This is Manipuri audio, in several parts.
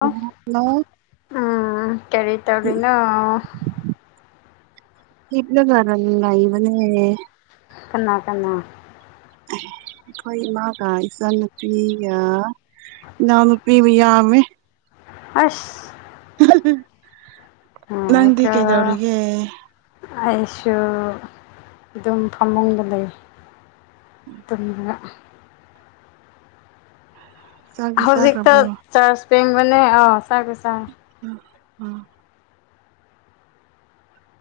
ꯍꯜꯂꯣ ꯎꯝ ꯀꯔꯤ ꯇꯧꯔꯤꯅ ꯏꯠꯂ ꯇꯔꯂ ꯏꯕꯅꯦ ꯀꯅꯥ ꯀꯅꯥ ꯑꯩꯈꯣꯏ ꯏꯃꯥꯒ ꯏꯆꯥꯅꯨꯄꯤꯒ ꯏꯅꯥꯎꯅꯄꯤꯤꯕ ꯌꯥꯝꯃꯦ ꯑꯁ [unintelligible] ꯅꯪꯗꯤ ꯀꯩꯗꯧꯔꯤꯒꯦ [unintelligible] ꯑꯩꯁꯨ ꯑꯗꯨꯝ ꯐꯃꯨꯡꯗ ꯂꯩ [unintelligible] ꯆꯥꯛꯇꯤ ꯍꯧꯖꯤꯛꯇ ꯆꯥꯈ꯭ꯔꯕ꯭ꯔꯣ ꯆꯥꯔꯖ ꯄꯦꯡꯕꯅꯦ ꯑꯥ ꯆꯔꯒꯦ ꯆꯥꯔꯦ ꯎꯝ ꯎꯝ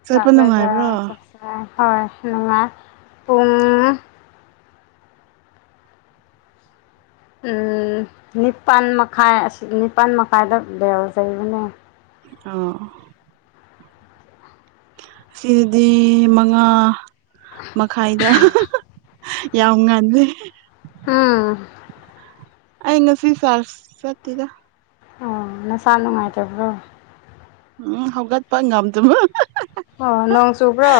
ꯆꯠꯄ ꯂꯥꯛ ꯅꯨꯡꯉꯥꯏꯕ꯭ꯔꯣ ꯂꯩꯖꯔ ꯆꯁꯥꯏ ꯍꯣꯏ ꯅ ꯄꯨꯡꯨꯡ ꯅꯤꯄꯥꯜ ꯃꯈꯥꯏ ꯑꯁꯤ ꯅꯤꯄꯥꯜ ꯃꯈꯥꯏꯗ ꯂꯩꯖꯕꯅꯦ ꯑꯣ ꯑꯁꯤꯗꯗꯤ ꯃꯉꯥ ꯃꯈꯥꯏꯗ ꯌꯥꯝ ꯉꯜꯂꯦ ꯍꯥ ꯑꯩ ꯉꯁꯤ ꯀꯂ꯭ꯥꯁ ꯆꯠꯇꯦꯗ ꯑꯣ ꯅꯁꯥ ꯅꯨꯡꯉꯥꯏꯇꯕ꯭ꯔꯣ ꯎꯝ ꯍꯧꯒꯠꯄ ꯉꯝꯗꯕ ꯑꯣ ꯅꯣꯡ ꯆꯨꯕ꯭ꯔꯣ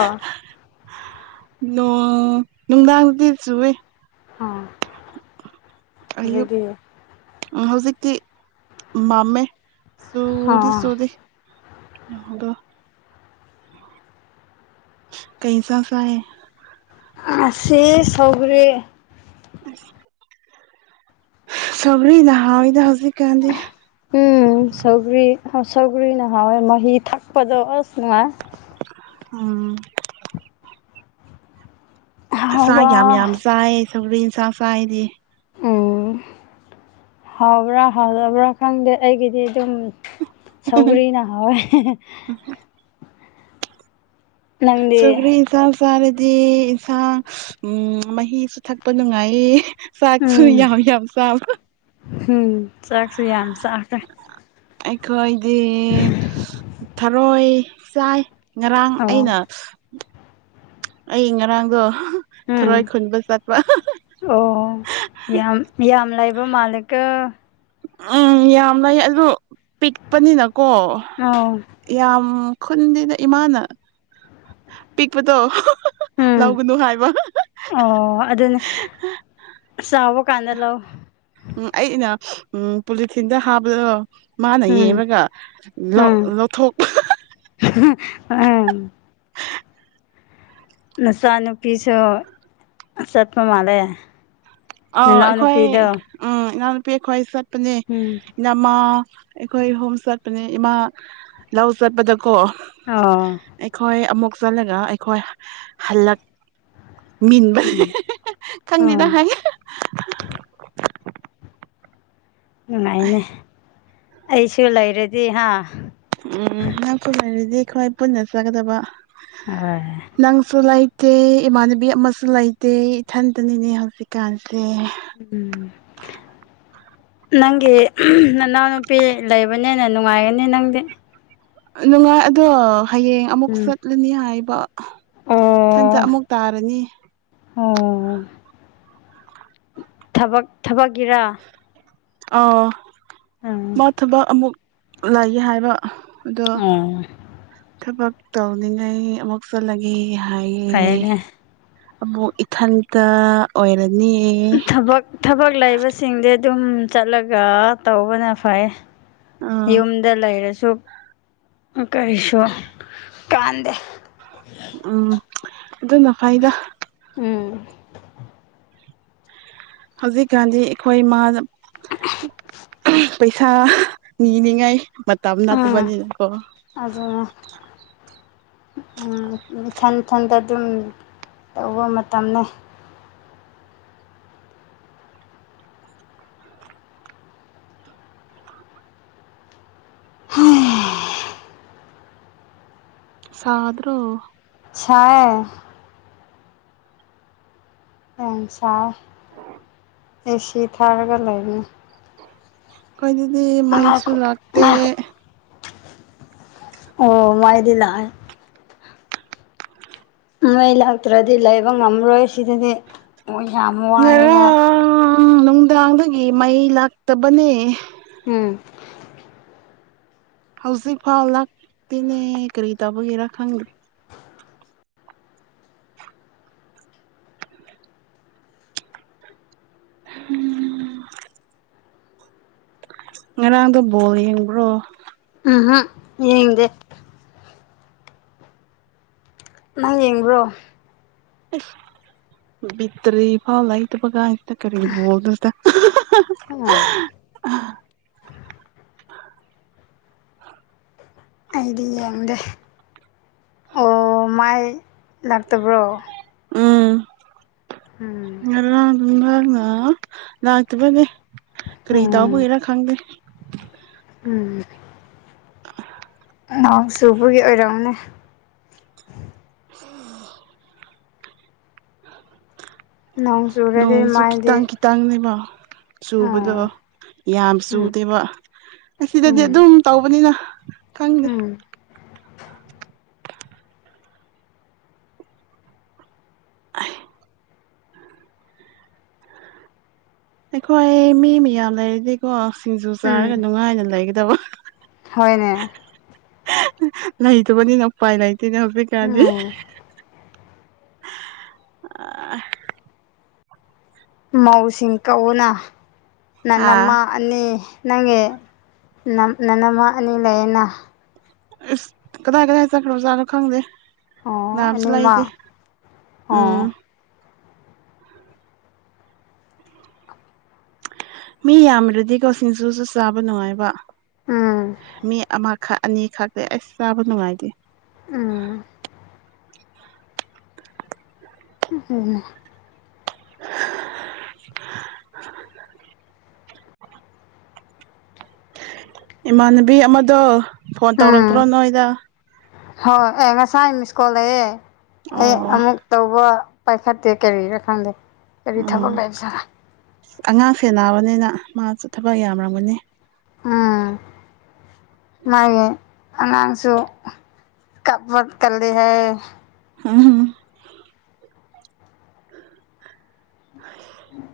ꯅꯣꯡ ꯅꯨꯡꯗꯥꯡꯗꯤ ꯆꯨꯏ ꯑꯣꯥ ꯑꯌꯨꯛ ꯍꯧꯖꯤꯛꯇꯤ ꯃꯝꯃꯦ ꯆꯨꯗꯤ ꯑꯣ ꯆꯨꯔꯤ ꯉꯥꯏꯈꯣꯀꯣ ꯀꯩ ꯆꯥꯛ ꯆꯥꯏꯌꯦ ꯉꯁꯤ ꯁꯧꯒꯔꯤ ꯑꯁ ꯁꯧꯒꯔꯤꯅ ꯍꯥꯎꯋꯤꯗ ꯍꯧꯖꯤꯛ ꯀꯥꯟꯗꯤ ꯎꯝ ꯁꯧꯒꯔꯤ ꯁꯧꯒ꯭ꯔꯤꯅ ꯍꯥꯎꯋꯦ ꯃꯍꯤ ꯊꯛꯄꯗꯣ ꯑꯁ ꯅꯨꯡꯉꯥꯏ ꯎꯝ ꯑꯁ ꯆꯥꯛ ꯌꯥꯝ ꯌꯥꯝ ꯍꯥꯎꯕ ꯆꯥꯏ ꯁꯧꯒꯔꯤ ꯏꯟꯁꯥ ꯆꯥꯏꯗꯤ ꯎꯝ ꯍꯥꯎꯕ꯭ꯔꯥ ꯍꯥꯎꯇꯕ꯭ꯔꯥ ꯈꯪꯗꯦ ꯑꯩꯒꯤꯗꯤ ꯑꯗꯨꯝ ꯁꯧꯒꯔꯤꯅ ꯍꯥꯎꯋꯦ ꯎꯝ ꯅꯪꯗꯤ ꯁꯧꯒꯔꯤ ꯆꯥꯛ ꯆꯥꯔꯗꯤ ꯏꯟꯁꯥꯡ ꯎꯝ ꯃꯍꯤꯁꯨ ꯊꯛꯄ ꯅꯨꯡꯉꯥꯏꯌꯦ ꯆꯥꯛꯁꯨꯨ ꯎꯝ ꯌꯥꯝ ꯌꯥꯝ ꯆꯥꯕ ꯎꯝ ꯆꯥꯛꯁꯨ ꯌꯥꯝ ꯆꯥꯈꯔꯦ ꯑꯩꯈꯣꯏꯗꯤ ꯊꯔꯣꯏ ꯆꯥꯏ ꯉꯔꯥꯡ ꯑꯣ ꯑꯩꯅ ꯑꯩ ꯉꯔꯥꯡꯗꯣ ꯊꯔꯣꯏ ꯎꯝ ꯈꯨꯟꯕ ꯆꯠꯄ ꯑꯣ ꯌꯥꯝ ꯌꯥꯝ ꯂꯩꯕ ꯃꯥꯜꯂꯤꯀꯣ ꯎꯝ ꯌꯥꯝ ꯂꯩ ꯑꯗꯨ ꯄꯤꯛꯄꯅꯤꯅꯀꯣ ꯑꯣ ꯌꯥꯝ ꯈꯨꯟꯗꯦꯗ ꯏꯃꯥꯅ ꯄꯤꯛꯄꯗꯣ ꯎꯝ ꯂꯧꯒꯅꯨ ꯍꯥꯏꯕ ꯑꯣ ꯑꯗꯨꯅ ꯆꯥꯎꯕ ꯀꯥꯟꯗ ꯂꯧ ꯎꯝ ꯑꯩꯅ ꯎꯝ ꯄꯣꯂꯤꯊꯤꯟꯗ ꯍꯥꯞꯄꯗꯣ ꯃꯥꯅ ꯎꯝ ꯌꯦꯡꯉꯒ ꯎꯝ ꯂꯧꯊꯣꯛ ꯎꯝ ꯅꯆꯥ ꯅꯨꯨꯄꯤꯁꯨ ꯆꯠꯄ ꯃꯥꯜꯂꯦ ꯑꯥꯎ ꯅꯅꯥꯎ ꯑꯩꯈꯣꯏ ꯅꯨꯄꯤꯗꯣ ꯎꯝ ꯏꯅꯥꯎꯅꯨꯄꯤ ꯑꯩꯈꯣꯏ ꯆꯠꯄꯅꯦ ꯎꯝ ꯏꯅꯝꯃꯥ ꯑꯩꯈꯣꯏ ꯑꯍꯨꯝ ꯆꯠꯄꯅꯦ ꯏꯃꯥ ꯂꯧ ꯆꯠꯄꯗꯀꯣ ꯑꯣ ꯑꯩꯈꯣꯏ ꯑꯃꯨꯛ ꯆꯠꯂꯒ ꯑꯩꯈꯣꯏ ꯍꯜꯂꯛ ꯃꯤꯟꯕ ꯎꯝ ꯈꯪꯗꯦꯗ ꯑꯣ ꯍꯥꯏꯌꯦ ꯅꯨꯡꯉꯥꯏꯅꯦ ꯑꯩꯁꯨ ꯂꯩꯔꯗꯤ ꯍꯥꯥ ꯎꯝ ꯅꯪꯁꯨ ꯂꯩꯔꯗꯤ ꯑꯩꯈꯣꯏ ꯄꯨꯟꯅ ꯆꯠ ꯀꯗꯕ ꯍꯣꯏ ꯅꯪꯁꯨ ꯂꯩꯇꯦ ꯏꯃꯥꯟꯅꯕꯤ ꯑꯃꯁꯨ ꯂꯩꯇꯦ ꯏꯊꯟꯇꯅꯤꯅꯦ ꯍꯧꯖꯤꯛꯀꯥꯟꯁꯦ ꯎꯝ ꯅꯪꯒꯤ ꯅꯅꯥꯎꯅꯨꯄꯤ ꯂꯩꯕꯅꯦ ꯅꯤꯅ ꯅꯨꯡꯉꯥꯏꯒꯅꯤ ꯅꯪꯗꯤ ꯅꯨꯡꯉꯥꯏ ꯑꯗꯣ ꯍꯌꯦꯡ ꯑꯃꯨꯛ ꯎꯝ ꯆꯠꯂꯅꯤ ꯍꯥꯏꯕ ꯏꯊꯟꯗ ꯑꯣ ꯑꯃꯨꯛ ꯇꯥꯔꯅꯤ ꯑꯣ ꯊꯕ ꯊꯕꯛꯀꯤꯔꯥ ꯑꯥ ꯎꯝ ꯃꯥ ꯊꯕꯛ ꯑꯃꯨꯛ ꯂꯩꯒꯦ ꯍꯥꯏꯕ ꯑꯗꯣ ꯑꯣ ꯊꯕꯛ ꯇꯧꯅꯤꯡꯉꯥꯏ ꯑꯃꯨꯛ ꯊꯣꯛꯆꯜꯂꯒꯦ ꯍꯥꯏꯌꯦ ꯐꯩꯅꯦ ꯑꯃꯨꯛ ꯏꯊꯟꯇ ꯑꯣꯏꯔꯅꯤꯌꯦ ꯊꯕꯛ ꯊꯕꯛ ꯂꯩꯕꯁꯤꯡꯗꯤ ꯑꯗꯨꯝ ꯆꯠꯂꯒ ꯇꯧꯕꯅ ꯐꯩ ꯑꯥ ꯌꯨꯝꯗ ꯂꯩꯔꯁꯨ ꯀꯔꯤꯁꯨ ꯀꯥꯟꯗ ꯎꯝ ꯑꯗꯨꯅ ꯐꯥꯏꯗ ꯎꯝ ꯍꯧꯖꯤꯛꯀꯥꯟꯗꯤ ꯑꯩꯈꯣꯏ ꯃꯥ [inaudible] ꯄꯩꯁꯥ ꯅꯤꯅꯤꯉꯥꯏ ꯃꯇꯝ ꯅꯠꯇꯕꯅꯤꯅ ꯀꯣ ꯑꯗꯨꯗ ꯎꯝꯊꯟ ꯃꯊꯟꯇ ꯑꯗꯨꯝ ꯇꯧꯕ ꯃꯇꯝꯅꯤ ꯍꯣꯡ ꯁꯥ ꯑꯗꯨ꯭ꯔꯣ ꯈ ꯑ ꯁꯥꯥ ꯑꯦꯁꯤ ꯊꯥꯔꯒ ꯂꯩꯅꯤ ꯀꯈꯣꯏ ꯑꯗꯨꯗꯤ ꯃꯩꯁꯨ ꯉꯥꯏꯈꯣ ꯂꯥꯛꯇꯦ ꯉꯥꯏꯈꯣ ꯑꯣ ꯃꯥꯏꯗꯤ ꯂꯥꯛꯑꯦ ꯅꯣꯏ ꯂꯥꯛꯇ꯭ꯔꯗꯤ ꯂꯩꯕ ꯉꯝꯃꯔꯣꯏ ꯁꯤꯗꯗꯤ ꯃꯣꯏ ꯌꯥꯝ ꯋꯥꯏꯑꯦꯕ ꯎꯝ ꯅꯨꯡꯗꯥꯡꯗꯒꯤ ꯃꯩ ꯂꯥꯛꯇꯕꯅꯦ ꯎꯝ ꯍꯧꯖꯤꯛ ꯐꯥꯎ ꯂꯇꯦꯅꯦ ꯀꯔꯤ ꯇꯧꯕꯒꯦꯔꯥ ꯈꯪꯗꯦ ꯎꯝ ꯉꯔꯥꯡꯗꯣ ꯕꯣꯜ ꯌꯦꯡꯕ꯭ꯔꯣ ꯎꯝꯝ ꯌꯦꯗꯦ ꯅꯪ ꯌꯦꯡꯕ꯭ꯔꯣ ꯇ꯭ꯔꯤ ꯐꯥꯎ ꯂ ꯏꯇ ꯒ ꯀꯔꯤꯕꯣꯜꯗꯗ ꯑꯥ ꯑꯩꯗꯤ ꯌꯦꯡꯗꯦ ꯑꯣ ꯃꯥꯏ ꯂꯥꯛꯇꯕ꯭ꯔꯣ ꯎꯝ ꯉꯥꯡ ꯉ ꯂꯥꯛꯇꯕꯅꯦꯦ ꯎꯝ ꯀꯔꯤꯗꯥꯎꯕꯔ ꯈꯥꯡꯒ ꯎꯝ ꯅꯍꯣꯡ ꯁꯨꯕꯒꯤ ꯑꯣꯏꯔꯝꯅꯦ ꯎꯝ ꯅꯣꯡ ꯆꯨꯔꯗꯤ ꯅꯣꯡꯁꯨꯈꯤ ꯃꯥꯏꯗꯤ ꯇꯪꯈꯤ ꯇꯪꯅꯦꯕ ꯆꯨꯕꯗꯣ ꯑꯥ ꯌꯥꯝ ꯎꯝ ꯆꯨꯗꯦꯕ ꯑꯁꯤꯗꯗꯤ ꯎꯝ ꯑꯗꯨꯝ ꯇꯧꯕꯅꯤꯅ ꯈꯪꯗꯦ ꯎꯝ ꯑꯩꯈꯣꯏ ꯃꯤ ꯃꯌꯥꯝ ꯂꯩꯔꯗꯤꯀꯣ ꯁꯤꯡꯖꯨ ꯆꯥꯔꯒ ꯅꯨꯡꯉꯥꯏꯅ ꯂꯩꯒꯗꯕ ꯍꯅꯦ ꯂꯩꯇꯕꯅꯤꯅꯄꯥꯏ ꯂꯩꯇꯣꯏꯅꯦ ꯍꯧꯞꯄꯦ ꯀꯥꯔꯗꯤ ꯎꯝ ꯃꯧꯁꯤ ꯀꯎꯅꯥ ꯍꯥ ꯅꯅꯃ ꯑꯅꯤ ꯅꯪꯒꯤ ꯅꯅꯃ ꯑꯅꯤ ꯂꯩꯌꯦꯅ ꯑꯁ ꯀꯗꯥꯏ ꯀꯗꯥꯏ ꯆꯠꯈ꯭ꯔꯣꯖꯥꯠꯅꯣ ꯈꯪꯗꯦ ꯑꯣ ꯂꯝ ꯆ ꯂꯏꯗ ꯑꯅꯤꯃꯛ ꯎꯝ ꯑꯣ ꯃꯤ ꯌꯥꯝꯗ꯭ꯔꯗꯤꯀꯣ ꯁꯤꯡꯖꯨꯁꯨ ꯆꯥꯕ ꯅꯨꯡꯉꯥꯏꯕ ꯎꯝ ꯃꯤ ꯑꯃ ꯈꯛ ꯑꯅꯤ ꯈꯛꯇꯦ ꯑꯩꯁ ꯆꯥꯕ ꯅꯨꯡꯉꯥꯏꯇꯦ ꯎꯝ ꯎ ꯎꯝ ꯍꯥ ꯏꯃꯥꯟꯅꯕꯤ ꯑꯃꯗꯣ ꯐꯣꯟ ꯇꯧꯔꯛꯇ꯭ꯔꯣ ꯎꯝ ꯅꯣꯏꯗ ꯍꯣꯏ ꯑꯦ ꯉꯁꯥꯏ ꯃꯤꯁꯀꯣꯜ ꯂꯩꯑꯦ ꯑꯩ ꯑꯣ ꯑꯃꯨꯛ ꯇꯧꯕ ꯄꯥꯏꯈꯠꯇꯦ ꯀꯔꯤꯔ ꯈꯪꯗꯦ ꯀꯔꯤ ꯊꯕꯛ ꯎꯝ ꯂꯩꯕꯖꯥꯔ ꯑꯉꯥꯡ ꯁꯦꯟꯅꯕꯅꯤꯅ ꯃꯥꯁꯨ ꯊꯕꯛ ꯌꯥꯝꯔꯝꯒꯅꯤ ꯎꯝ ꯃꯥꯒꯤ ꯑꯉꯥꯡꯁꯨ ꯀꯞꯄ ꯀꯜꯂꯤ ꯍꯦ ꯍ ꯍ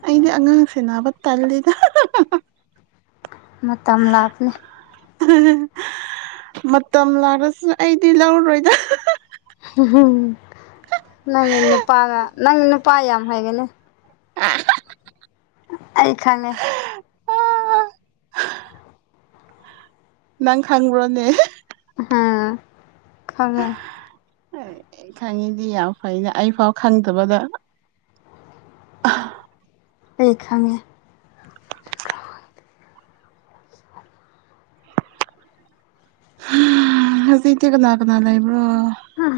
ꯑꯩꯗꯤ ꯑꯉꯥꯡꯁꯦꯟꯅꯕ ꯇꯜꯂꯤꯗ ꯃꯇꯝ ꯂꯥꯛꯅꯤ ꯎꯝ ꯃꯇꯝ ꯂꯥꯛꯔꯁꯨ ꯑꯩꯗꯤ ꯂꯧꯔꯣꯏꯗ ꯅꯪꯒꯤ ꯅꯨꯄꯥꯒ ꯅꯪꯒꯤ ꯅꯨꯄꯥ ꯌꯥꯝ ꯍꯩꯒꯅꯤ ꯑ ꯍꯥ-ꯍꯥ ꯑꯩ ꯈꯪꯉꯦ ꯅꯪ ꯈꯪꯕ꯭ꯔꯣꯅꯦ ꯍꯥ ꯈꯪꯉꯦ ꯈꯪꯉꯤꯗꯤ ꯌꯥꯝ ꯐꯩꯅꯦ ꯑꯩꯐꯥꯎ ꯈꯪꯗꯕꯗ ꯑꯩ ꯈꯪꯉꯦ ꯍꯧꯖꯤꯏꯇꯤ ꯀꯅꯥꯥ ꯀꯅꯥ ꯂꯩꯕ꯭ꯔꯣ ꯎꯝ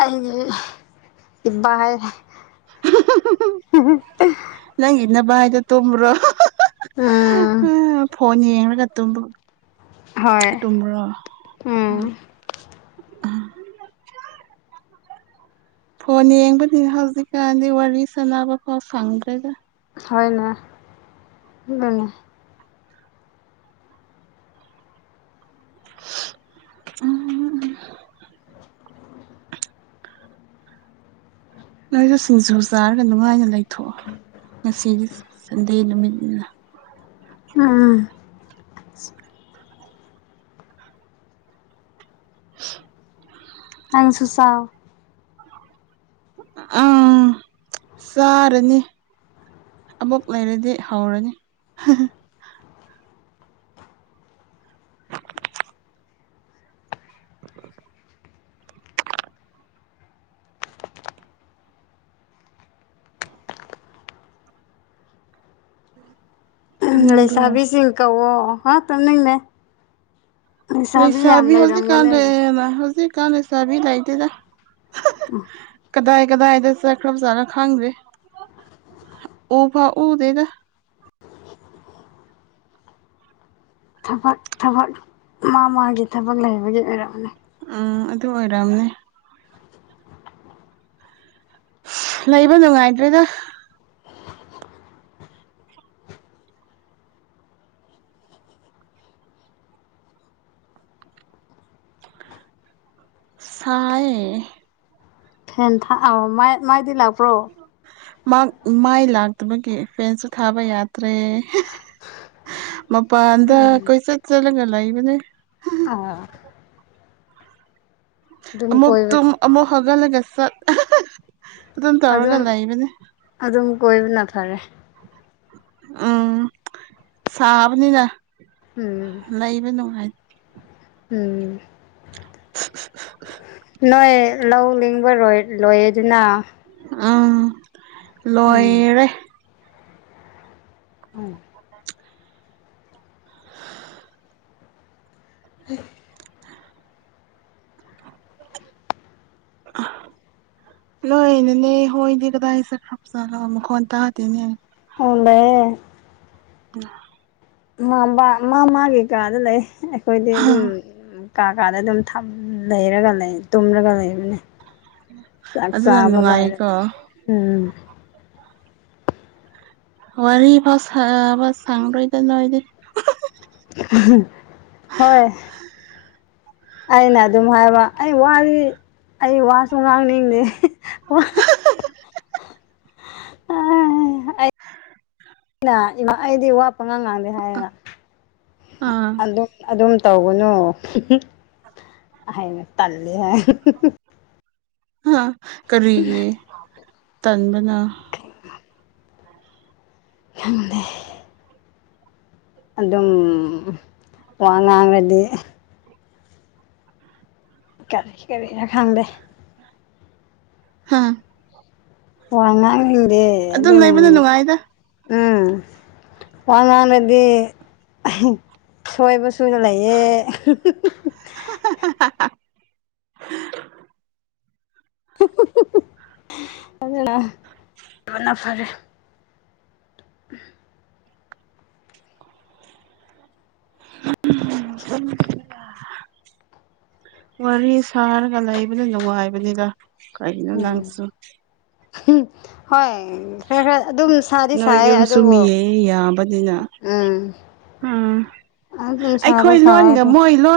ꯑꯩꯗꯤ ꯏꯕꯥ ꯍꯩ ꯅꯪꯒꯤ ꯅꯕꯥꯏꯗꯣ ꯇꯣꯝꯕ꯭ꯔꯣ ꯎ ꯎꯝ ꯐꯣꯟ ꯌꯦꯡꯔꯒ ꯇꯨꯝꯕ ꯍꯣꯏ ꯇꯨꯝꯕꯔꯣ ꯑ ꯎꯝ ꯐꯣꯟ ꯌꯦꯡꯕꯅꯤ ꯍꯧꯖꯤꯛꯀꯥꯟꯗꯤ ꯋꯥꯔꯤ ꯁꯥꯟꯅꯕ ꯐꯥꯎ ꯐꯪꯗ꯭ꯔꯦꯗ ꯍꯣꯏꯅꯦ ꯎꯝ ꯅꯣꯏꯁꯨ ꯁꯤꯡꯖꯨ ꯆꯥꯔꯒ ꯅꯨꯡꯉꯥꯏꯅ ꯂꯩꯊꯣꯛꯑꯣ ꯉꯁꯤꯗꯤ ꯁꯟꯗꯦ ꯅꯨꯃꯤꯠꯅꯤꯅ ꯎꯝ ꯅꯪꯁꯨꯨ ꯆꯥꯎ ꯎꯝ ꯆꯥꯔꯅꯤ ꯑꯃꯨꯛ ꯂꯩꯔꯗꯤ ꯍꯧꯔꯅꯤ ꯎꯝ ꯇꯨꯝꯅꯤꯡꯕ꯭ꯔꯣ ꯂꯩꯁꯥꯕꯤꯁꯤꯡ ꯀꯧꯋꯣ ꯍꯥ ꯇꯝꯅꯤꯡꯅꯦ ꯂꯩꯁꯥꯕꯤ ꯍꯧꯖꯤꯛꯀꯥꯟꯗ ꯍꯧꯖꯤꯛꯀꯥꯟ ꯂꯩꯁꯥꯕꯤ ꯂꯩꯇꯦꯗ ꯎꯝ ꯀꯗꯥꯏ ꯀꯗꯥꯏꯗ ꯆꯥꯈ꯭ꯔ ꯖꯥꯅꯣ ꯈꯪꯗ꯭ꯔꯦ ꯎ ꯐꯥꯎ ꯎꯗꯦꯗ ꯊꯕꯛ ꯊꯕꯛ ꯃꯥ ꯃꯥꯒꯤ ꯊꯕꯛ ꯂꯩꯕꯒꯤ ꯑꯣꯏꯔꯝꯅꯤ ꯎꯝ ꯑꯗꯨ ꯑꯣꯏꯔꯝꯅꯤ ꯂꯩꯕ ꯅꯨꯡꯉꯥꯏꯇ꯭ꯔꯦꯗ ꯁꯥ ꯌꯦ ꯐꯦꯟ ꯊꯥ ꯑꯣ ꯃꯥꯏ ꯃꯥꯏꯗꯤ ꯂꯥꯛꯄ꯭ꯔꯣ ꯃꯥꯏ ꯂꯥꯛꯇꯕꯒꯤ ꯐꯦꯟꯁꯨ ꯊꯥꯕ ꯌꯥꯇꯔꯦ ꯃꯄꯥꯟꯗ ꯀꯣꯏꯆꯠ ꯆꯠꯂꯒ ꯂꯩꯕꯅꯦ ꯑꯣꯥ ꯑꯗꯨꯝ ꯑꯃꯃꯨꯛ ꯀꯣꯏꯕ ꯇꯨꯝ ꯑꯃꯃꯨꯛ ꯍꯧꯒꯠꯂꯒꯆꯠ ꯑꯗꯨꯝ ꯇꯧꯔꯒ ꯂꯩꯕꯅꯦ ꯑꯗꯨꯝ ꯀꯣꯏꯕꯅ ꯐꯔꯦ ꯎꯝ ꯁꯥꯕꯅꯤꯅ ꯎꯝ ꯂꯩꯕ ꯅꯨꯡꯉꯥꯏ ꯎꯝ ꯅꯣꯏ ꯂꯧ ꯂꯤꯡꯕꯔꯣꯏ ꯂꯣꯏꯌꯦꯗꯅ ꯑꯥ ꯎꯝ ꯂꯣꯏꯔꯦ ꯎꯝ [inaudible] ꯎꯝ [unintelligible] ꯅꯣꯏ ꯅꯅꯦ ꯍꯣꯏꯗꯤ ꯀꯗꯥꯏ ꯆꯠꯈ꯭ꯔꯞꯆꯅꯣ ꯃꯈꯣꯟ ꯇꯥꯗꯦꯅꯦ ꯎꯝ ꯂꯩꯌꯦ꯫ [unintelligible] ꯃꯥ ꯃꯥꯒꯤ ꯀꯥꯗ ꯂꯩ ꯑꯩꯈꯣꯏꯗꯤ ꯑꯗꯨꯝ, ꯀꯥ ꯀꯥꯗ ꯑꯗꯨꯝ ꯂꯩꯔꯒ ꯂꯩ ꯇꯨꯝꯔꯒ ꯂꯩꯕꯅꯦ꯫ ꯆꯥꯛ ꯑꯗꯨꯅ ꯆꯕ ꯅꯨꯡꯉꯥꯏꯀꯣ ꯂꯣꯏꯏꯔꯗꯤ ꯎꯝ꯫ ꯋꯥꯔꯤ ꯐꯥꯎ ꯁꯥꯕ ꯁꯪꯗ꯭ꯔꯦꯗ ꯅꯣꯏꯗꯤ꯫ ꯍꯣꯏ ꯑꯩꯅ ꯑꯗꯨꯝ ꯍꯥꯏꯕ ꯑꯩ ꯋꯥꯔꯤ ꯑꯩ ꯋꯥꯁꯨ ꯉꯥꯡꯅꯤꯡꯗꯦ ꯑ ꯏꯃꯥ ꯑꯩꯗꯤ [unintelligible] ꯄꯪꯉꯥꯡ ꯉꯥꯡꯗꯦ ꯍꯥꯏꯌꯦꯕ ꯑꯥ ꯑꯗꯨꯝ ꯑꯗꯨꯝ ꯇꯧꯒꯅꯨ ꯍꯥꯏꯃ ꯇꯜꯂꯦ ꯍꯥꯏ ꯀꯔꯤꯒꯤ ꯇꯥꯟꯕꯅꯣ ꯈꯪꯗꯦ ꯑꯗꯨꯝ ꯋꯥ ꯉꯥꯡꯔꯗꯤ ꯀꯔꯤ ꯀꯔꯤꯔ ꯈꯪꯗꯦ ꯍꯥꯥ ꯋꯥ ꯉꯥꯡꯅꯤꯡꯗꯦ ꯑꯗꯨꯝ ꯂꯩꯕꯅ ꯅꯨꯡꯉꯥꯏꯗ ꯎꯝ ꯋꯥ ꯉꯥꯡꯔꯗꯤ ꯁꯣꯏꯕꯁꯨ ꯂꯩꯌꯦ [unintelligible] ꯑꯗꯨꯅ ꯂꯣꯟꯅ ꯐꯔꯦ [unintelligible] [unintelligible] [unintelligible] ꯋꯥꯔꯤ ꯁꯥꯔꯒ ꯂꯩꯕꯗꯨ ꯅꯨꯡꯉꯥꯏꯕꯅꯤꯗ ꯀꯔꯤꯒꯤꯅꯣ ꯅꯪꯁꯨ [unintelligible] ꯍꯣꯏ ꯈꯔ ꯈꯔ ꯑꯗꯨꯝ ꯁꯥꯗꯤ ꯅꯣꯏ ꯁꯥꯌꯦ ꯌꯨꯝ ꯁꯨꯝ ꯑꯗꯨꯕꯨ ꯌꯦꯡ ꯌꯥꯕꯅꯤꯅ ꯎꯝ ꯎꯝ ꯑꯗꯨꯝ ꯁꯥꯗꯤ ꯑꯩꯈꯣꯏ ꯁꯥꯏꯌꯦ ꯂꯣꯟꯒ ꯑꯗꯨ ꯃꯣꯏ ꯂꯣꯟ